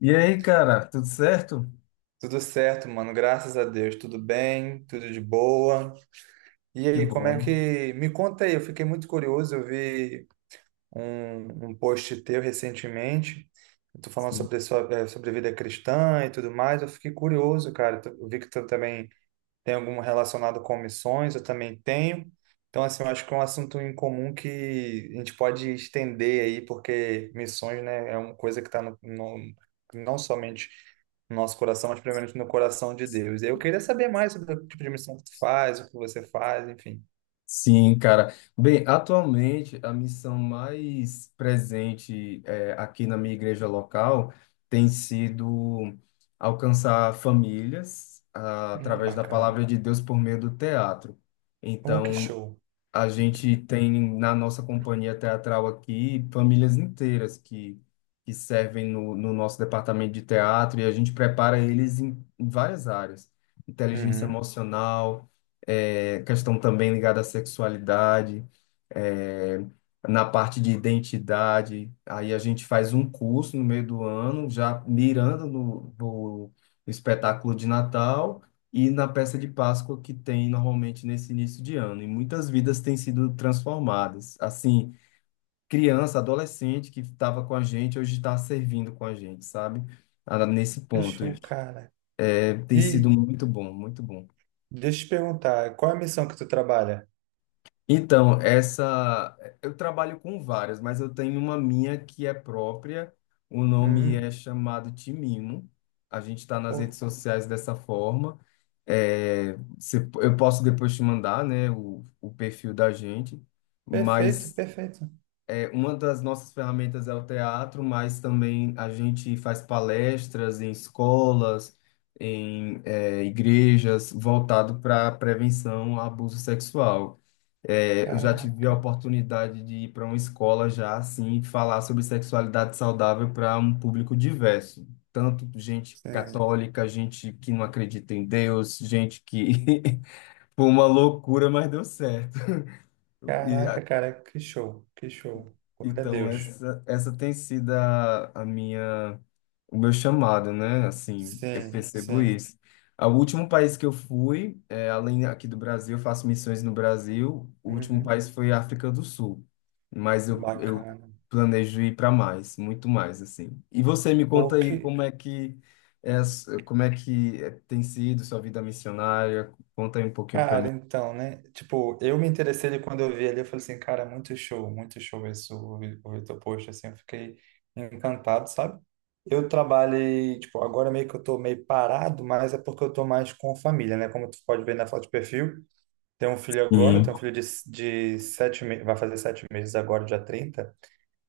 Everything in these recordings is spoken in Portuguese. E aí, cara, tudo certo? Tudo certo, mano. Graças a Deus. Tudo bem, tudo de boa. E Que aí, como é bom. que. me conta aí, eu fiquei muito curioso. Eu vi um post teu recentemente. Tu falando Sim, sobre vida cristã e tudo mais. Eu fiquei curioso, cara. Eu vi que tu também tem algum relacionado com missões, eu também tenho. Então, assim, eu acho que é um assunto em comum que a gente pode estender aí, porque missões, né, é uma coisa que está não somente no nosso coração, mas primeiramente no coração de Deus. Eu queria saber mais sobre o tipo de missão que tu faz, o que você faz, enfim. Sim, cara. Bem, atualmente a missão mais presente aqui na minha igreja local tem sido alcançar famílias através da Bacana. palavra de Deus por meio do teatro. Oh, que Então, show. a gente tem na nossa companhia teatral aqui famílias inteiras que servem no nosso departamento de teatro, e a gente prepara eles em várias áreas. Inteligência Uhum. emocional, questão também ligada à sexualidade, eh, na parte de identidade. Aí a gente faz um curso no meio do ano, já mirando no espetáculo de Natal e na peça de Páscoa que tem normalmente nesse início de ano. E muitas vidas têm sido transformadas. Assim, criança, adolescente que estava com a gente, hoje está servindo com a gente, sabe? Ah, nesse Que ponto. show, cara. É, tem sido E muito bom, muito bom. deixa eu te perguntar, qual é a missão que tu trabalha? Então, essa eu trabalho com várias, mas eu tenho uma minha que é própria. O nome Hum. é chamado Timimo. A gente está nas Oh, redes sociais dessa forma. É, eu posso depois te mandar, né, o perfil da gente, perfeito, mas perfeito. é, uma das nossas ferramentas é o teatro, mas também a gente faz palestras em escolas, em é, igrejas, voltado para prevenção a abuso sexual. É, eu já tive a Caraca. oportunidade de ir para uma escola já assim, falar sobre sexualidade saudável para um público diverso, tanto gente Sim. católica, gente que não acredita em Deus, gente que foi uma loucura, mas deu certo. E Caraca, cara, que show, que show. Glória a então, Deus. essa, essa tem sido a minha, o meu chamado, né? Assim, eu Sim, percebo sim. isso. O último país que eu fui, é, além aqui do Brasil, eu faço missões no Brasil, o último Uhum. país foi a África do Sul. Eu Bacana. planejo ir para mais, muito mais, assim. E você me conta Pô, aí que... como é que, é, como é que é, tem sido sua vida missionária? Conta aí um pouquinho para Cara, mim. então, né? Tipo, eu me interessei ali quando eu vi ali, eu falei assim, cara, muito show isso, o Vitor Post, assim, eu fiquei encantado, sabe? Eu trabalhei, tipo, agora meio que eu tô meio parado, mas é porque eu tô mais com família, né? Como tu pode ver na foto de perfil, tenho um filho agora, Sim. tenho um filho de 7 meses, vai fazer 7 meses agora, dia 30.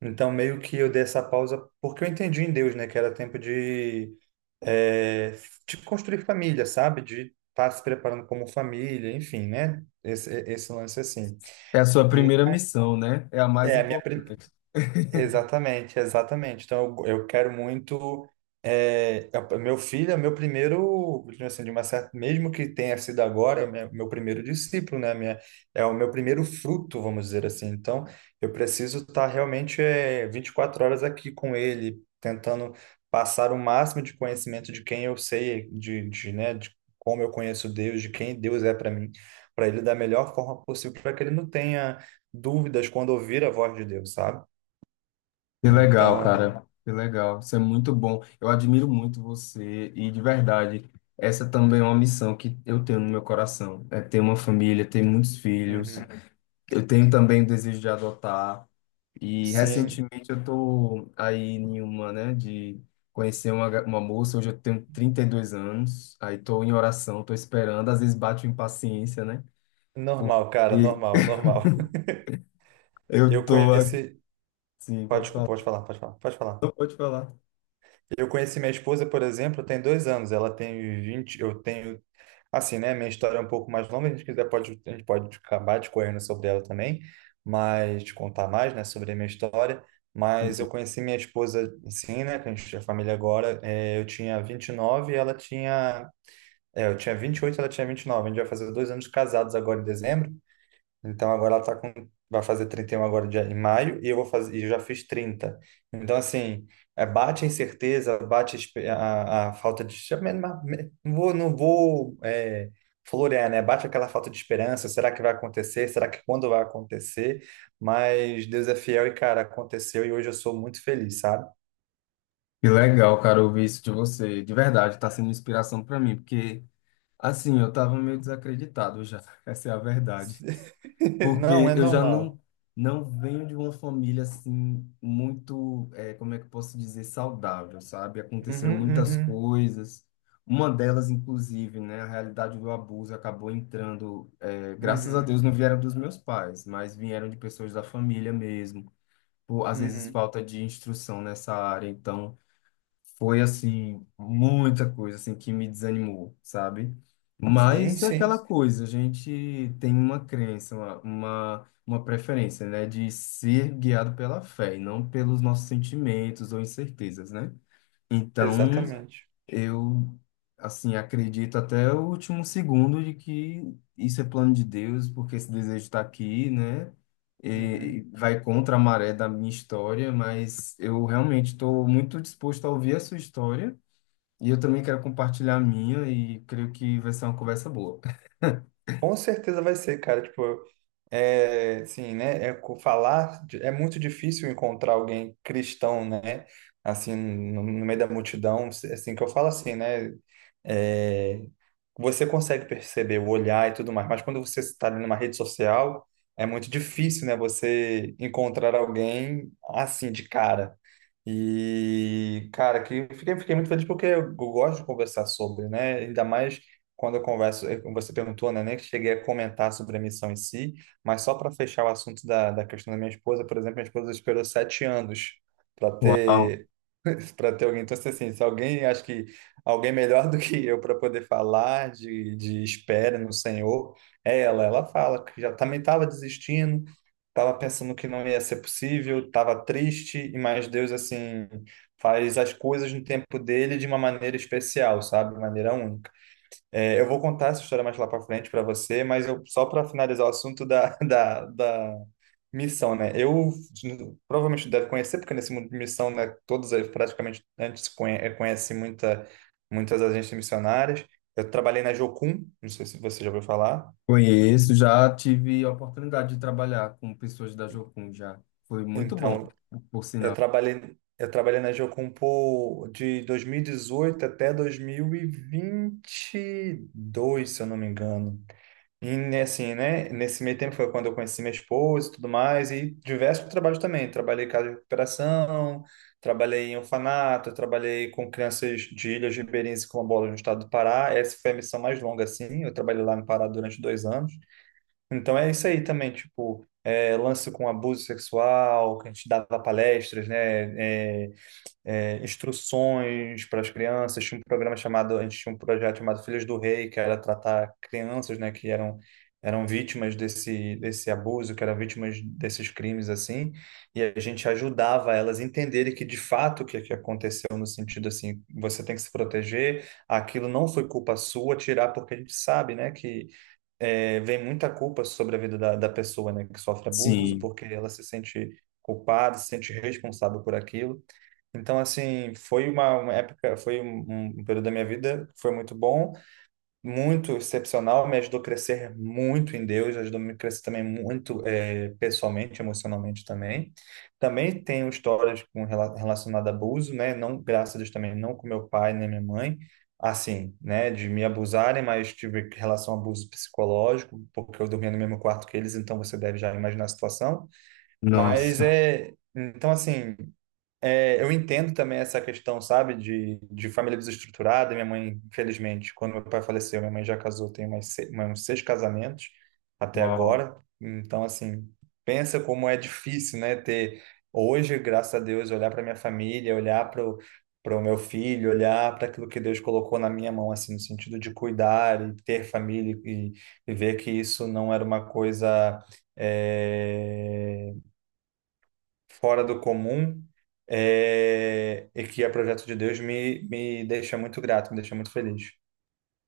Então, meio que eu dei essa pausa porque eu entendi em Deus, né? Que era tempo é, de construir família, sabe? De estar se preparando como família, enfim, né? Esse lance assim. É a sua primeira missão, né? É a mais É, a minha, pri- importante. Exatamente, exatamente. Então, eu quero muito. Meu filho é meu primeiro, digamos assim, de uma certa, mesmo que tenha sido agora, é meu primeiro discípulo, né? É o meu primeiro fruto, vamos dizer assim. Então, eu preciso estar realmente 24 horas aqui com ele, tentando passar o máximo de conhecimento de quem eu sei, de, né, de como eu conheço Deus, de quem Deus é para mim, para ele da melhor forma possível, para que ele não tenha dúvidas quando ouvir a voz de Deus, sabe? Que legal, Então, cara. Que legal. Isso é muito bom. Eu admiro muito você e, de verdade, essa também é uma missão que eu tenho no meu coração. É ter uma família, ter muitos filhos. uhum. Eu tenho também o desejo de adotar. E, Sim, recentemente, eu tô aí em uma, né, de conhecer uma, uma moça. Hoje eu tenho 32 anos. Aí tô em oração, tô esperando. Às vezes bate uma impaciência, né? Porque normal, cara, normal, normal. eu Eu tô conheci. assim, Pode, pode desculpa, falar. pode falar, pode falar, pode falar. Não pode falar. Eu conheci minha esposa, por exemplo, tem 2 anos. Ela tem 20, eu tenho. Assim, né? Minha história é um pouco mais longa. A gente quiser, pode, a gente pode acabar discorrendo sobre ela também, mas te contar mais, né, sobre a minha história. Mas eu conheci minha esposa, assim, né? Que a gente é família agora. Eu tinha 29 e ela tinha. É, eu tinha 28, ela tinha 29. A gente vai fazer 2 anos de casados agora em dezembro. Então agora ela tá com vai fazer 31 agora em maio, e eu já fiz 30. Então assim, bate a incerteza, bate a falta de não vou florear, né? Bate aquela falta de esperança, será que vai acontecer? Será que quando vai acontecer? Mas Deus é fiel e, cara, aconteceu, e hoje eu sou muito feliz, sabe? Que legal, cara, ouvir isso de você. De verdade, tá sendo inspiração para mim, porque assim, eu tava meio desacreditado já. Essa é a verdade. Não, Porque é eu já normal. não não venho de uma família assim muito, eh, como é que eu posso dizer, saudável, sabe? Aconteceram Uhum, muitas uhum, coisas. Uma delas, inclusive, né, a realidade do abuso acabou entrando, eh, graças a uhum, Deus não vieram dos meus pais, mas vieram de pessoas da família mesmo. Por, às vezes uhum. falta de instrução nessa área, então foi assim muita coisa assim que me desanimou, sabe? Sim, Mas é aquela sim, coisa, a gente tem uma crença, uma preferência, né, de ser guiado pela fé e não pelos nossos sentimentos ou incertezas, né? Então, exatamente. eu, assim, acredito até o último segundo de que isso é plano de Deus, porque esse desejo está aqui, né? Uhum. E vai contra a maré da minha história, mas eu realmente estou muito disposto a ouvir a sua história, e eu também quero compartilhar a minha e creio que vai ser uma conversa boa. Com certeza vai ser, cara. Tipo, assim, né? É muito difícil encontrar alguém cristão, né? Assim, no meio da multidão, assim que eu falo assim, né? É, você consegue perceber o olhar e tudo mais, mas quando você está ali numa rede social, é muito difícil, né? Você encontrar alguém assim de cara. E, cara, que fiquei muito feliz porque eu gosto de conversar sobre, né? Ainda mais quando eu converso, você perguntou, né, nem cheguei a comentar sobre a missão em si, mas só para fechar o assunto da questão da minha esposa, por exemplo, minha esposa esperou 7 anos para Uau, ter para ter alguém. Então, se alguém, acho que alguém melhor do que eu para poder falar de espera no Senhor, é ela. Ela fala que já também estava desistindo, estava pensando que não ia ser possível, estava triste, e mais Deus, assim, faz as coisas no tempo dele de uma maneira especial, sabe? De maneira única. É, eu vou contar essa história mais lá para frente para você, mas eu, só para finalizar o assunto da, da missão, né? Eu provavelmente deve conhecer, porque nesse mundo de missão, né, todos praticamente antes conhecem muitas agências missionárias. Eu trabalhei na Jocum, não sei se você já ouviu falar. conheço, já tive a oportunidade de trabalhar com pessoas da Jocum já. Foi muito bom, Então, por eu sinal. trabalhei, eu trabalhei na Jocum de 2018 até 2022, se eu não me engano. E né, assim, né? Nesse meio tempo foi quando eu conheci minha esposa e tudo mais, e diversos trabalhos também. Trabalhei em casa de recuperação, trabalhei em orfanato, trabalhei com crianças de Ilhas Ribeirinhas e Quilombolas no estado do Pará. Essa foi a missão mais longa, assim. Eu trabalhei lá no Pará durante 2 anos. Então é isso aí também, tipo, lance com abuso sexual, que a gente dava palestras, né? Instruções para as crianças. Tinha um programa chamado, A gente tinha um projeto chamado Filhos do Rei, que era tratar crianças, né, que eram vítimas desse abuso, que eram vítimas desses crimes assim, e a gente ajudava elas a entenderem que de fato o que que aconteceu no sentido assim, você tem que se proteger, aquilo não foi culpa sua, tirar porque a gente sabe, né, que vem muita culpa sobre a vida da pessoa, né, que sofre abuso, Sim, porque ela se sente culpada, se sente responsável por aquilo. Então, assim, foi uma época, foi um período da minha vida, que foi muito bom, muito excepcional, me ajudou a crescer muito em Deus, ajudou a me crescer também muito pessoalmente, emocionalmente também. Também tenho histórias com relacionado a abuso, né? Não, graças a Deus também, não com meu pai nem minha mãe, assim, né? De me abusarem, mas tive relação a abuso psicológico, porque eu dormia no mesmo quarto que eles, então você deve já imaginar a situação. Mas nossa, é, então assim. É, eu entendo também essa questão, sabe, de família desestruturada. Minha mãe, infelizmente, quando meu pai faleceu, minha mãe já casou, tem umas, se- mais uns 6 casamentos até uau. agora. Então, assim, pensa como é difícil, né, ter hoje, graças a Deus, olhar para minha família, olhar para o meu filho, olhar para aquilo que Deus colocou na minha mão, assim, no sentido de cuidar e ter família e, ver que isso não era uma coisa eh, fora do comum e que é projeto de Deus, me deixa muito grato, me deixa muito feliz.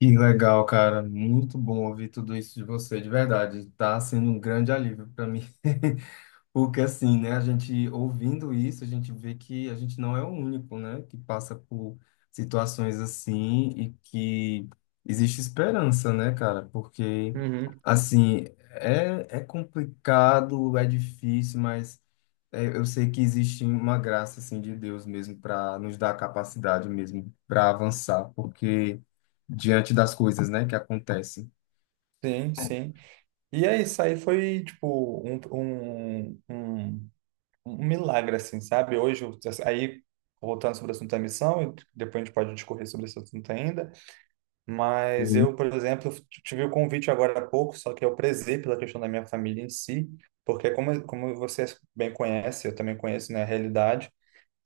Que legal, cara. Muito bom ouvir tudo isso de você, de verdade. Tá sendo um grande alívio para mim. Porque assim, né, a gente ouvindo isso, a gente vê que a gente não é o único, né, que passa por situações assim e que existe esperança, né, cara? Porque Uhum. assim, é, é complicado, é difícil, mas é, eu sei que existe uma graça assim de Deus mesmo para nos dar a capacidade mesmo para avançar, porque diante das coisas, né, que acontecem. Sim, sim. E é isso aí, foi tipo um milagre, assim, sabe? Aí, voltando sobre o assunto da missão, e depois a gente pode discorrer sobre esse assunto ainda, mas eu, por exemplo, tive o convite agora há pouco, só que eu prezei pela questão da minha família em si, porque como você bem conhece, eu também conheço, né, a realidade.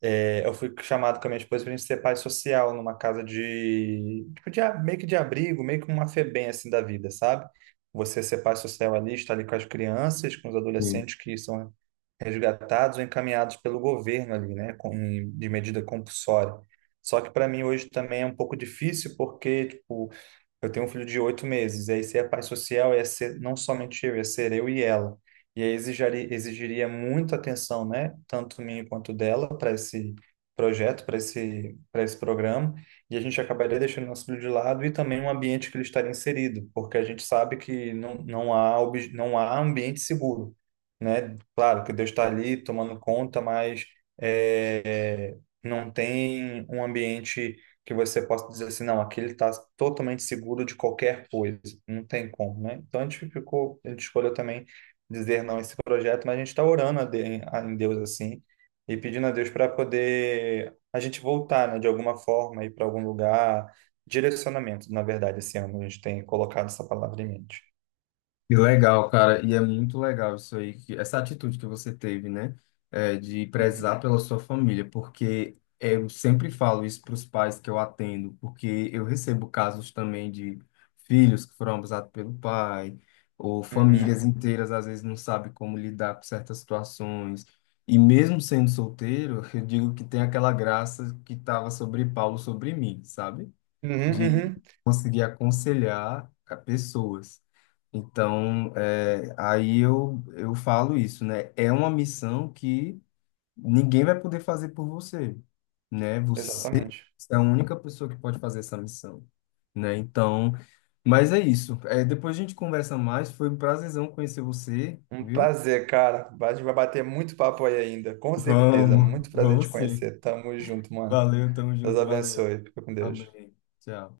É, eu fui chamado com a minha esposa para a gente ser pai social numa casa de, tipo, meio que de abrigo, meio que uma Febem assim da vida, sabe? Você ser pai social ali, estar ali com as crianças, com os Sim. adolescentes que são resgatados ou encaminhados pelo governo ali, né, de medida compulsória. Só que para mim hoje também é um pouco difícil porque, tipo, eu tenho um filho de 8 meses, e aí ser a pai social ia ser não somente eu, ia ser eu e ela. E aí exigiria muita atenção, né, tanto minha quanto dela, para esse projeto, para esse programa, e a gente acabaria deixando nosso filho de lado e também um ambiente que ele estaria inserido, porque a gente sabe que não há ambiente seguro, né? Claro que Deus está ali tomando conta, mas é, não tem um ambiente que você possa dizer assim, não, aqui ele está totalmente seguro de qualquer coisa. Não tem como, né? Então a gente escolheu também dizer não a esse projeto, mas a gente está orando em Deus assim e pedindo a Deus para poder a gente voltar, né, de alguma forma, ir para algum lugar. Direcionamento, na verdade, esse ano a gente tem colocado essa palavra em mente. Que legal, cara, e é muito legal isso aí, que- essa atitude que você teve, né, é, de Uhum, prezar pela sua família, porque eu sempre falo isso para os pais que eu atendo, porque eu recebo casos também de filhos que foram abusados pelo pai, ou uhum, famílias inteiras às vezes não sabem como lidar com certas situações, e mesmo sendo solteiro, eu digo que tem aquela graça que estava sobre Paulo sobre mim, sabe? uhum, De uhum, conseguir aconselhar a pessoas. Então, é, aí eu falo isso, né? É uma missão que ninguém vai poder fazer por você, né? Você exatamente. é a única pessoa que pode fazer essa missão, né? Então, mas é isso. É, depois a gente conversa mais. Foi um prazerzão conhecer você, Um viu? prazer, cara. A gente vai bater muito papo aí ainda, com certeza. Vamos, Muito prazer em vamos te sim. conhecer. Tamo junto, mano. Valeu, tamo Deus junto, valeu. abençoe. Fica com Deus. Amém. Tchau.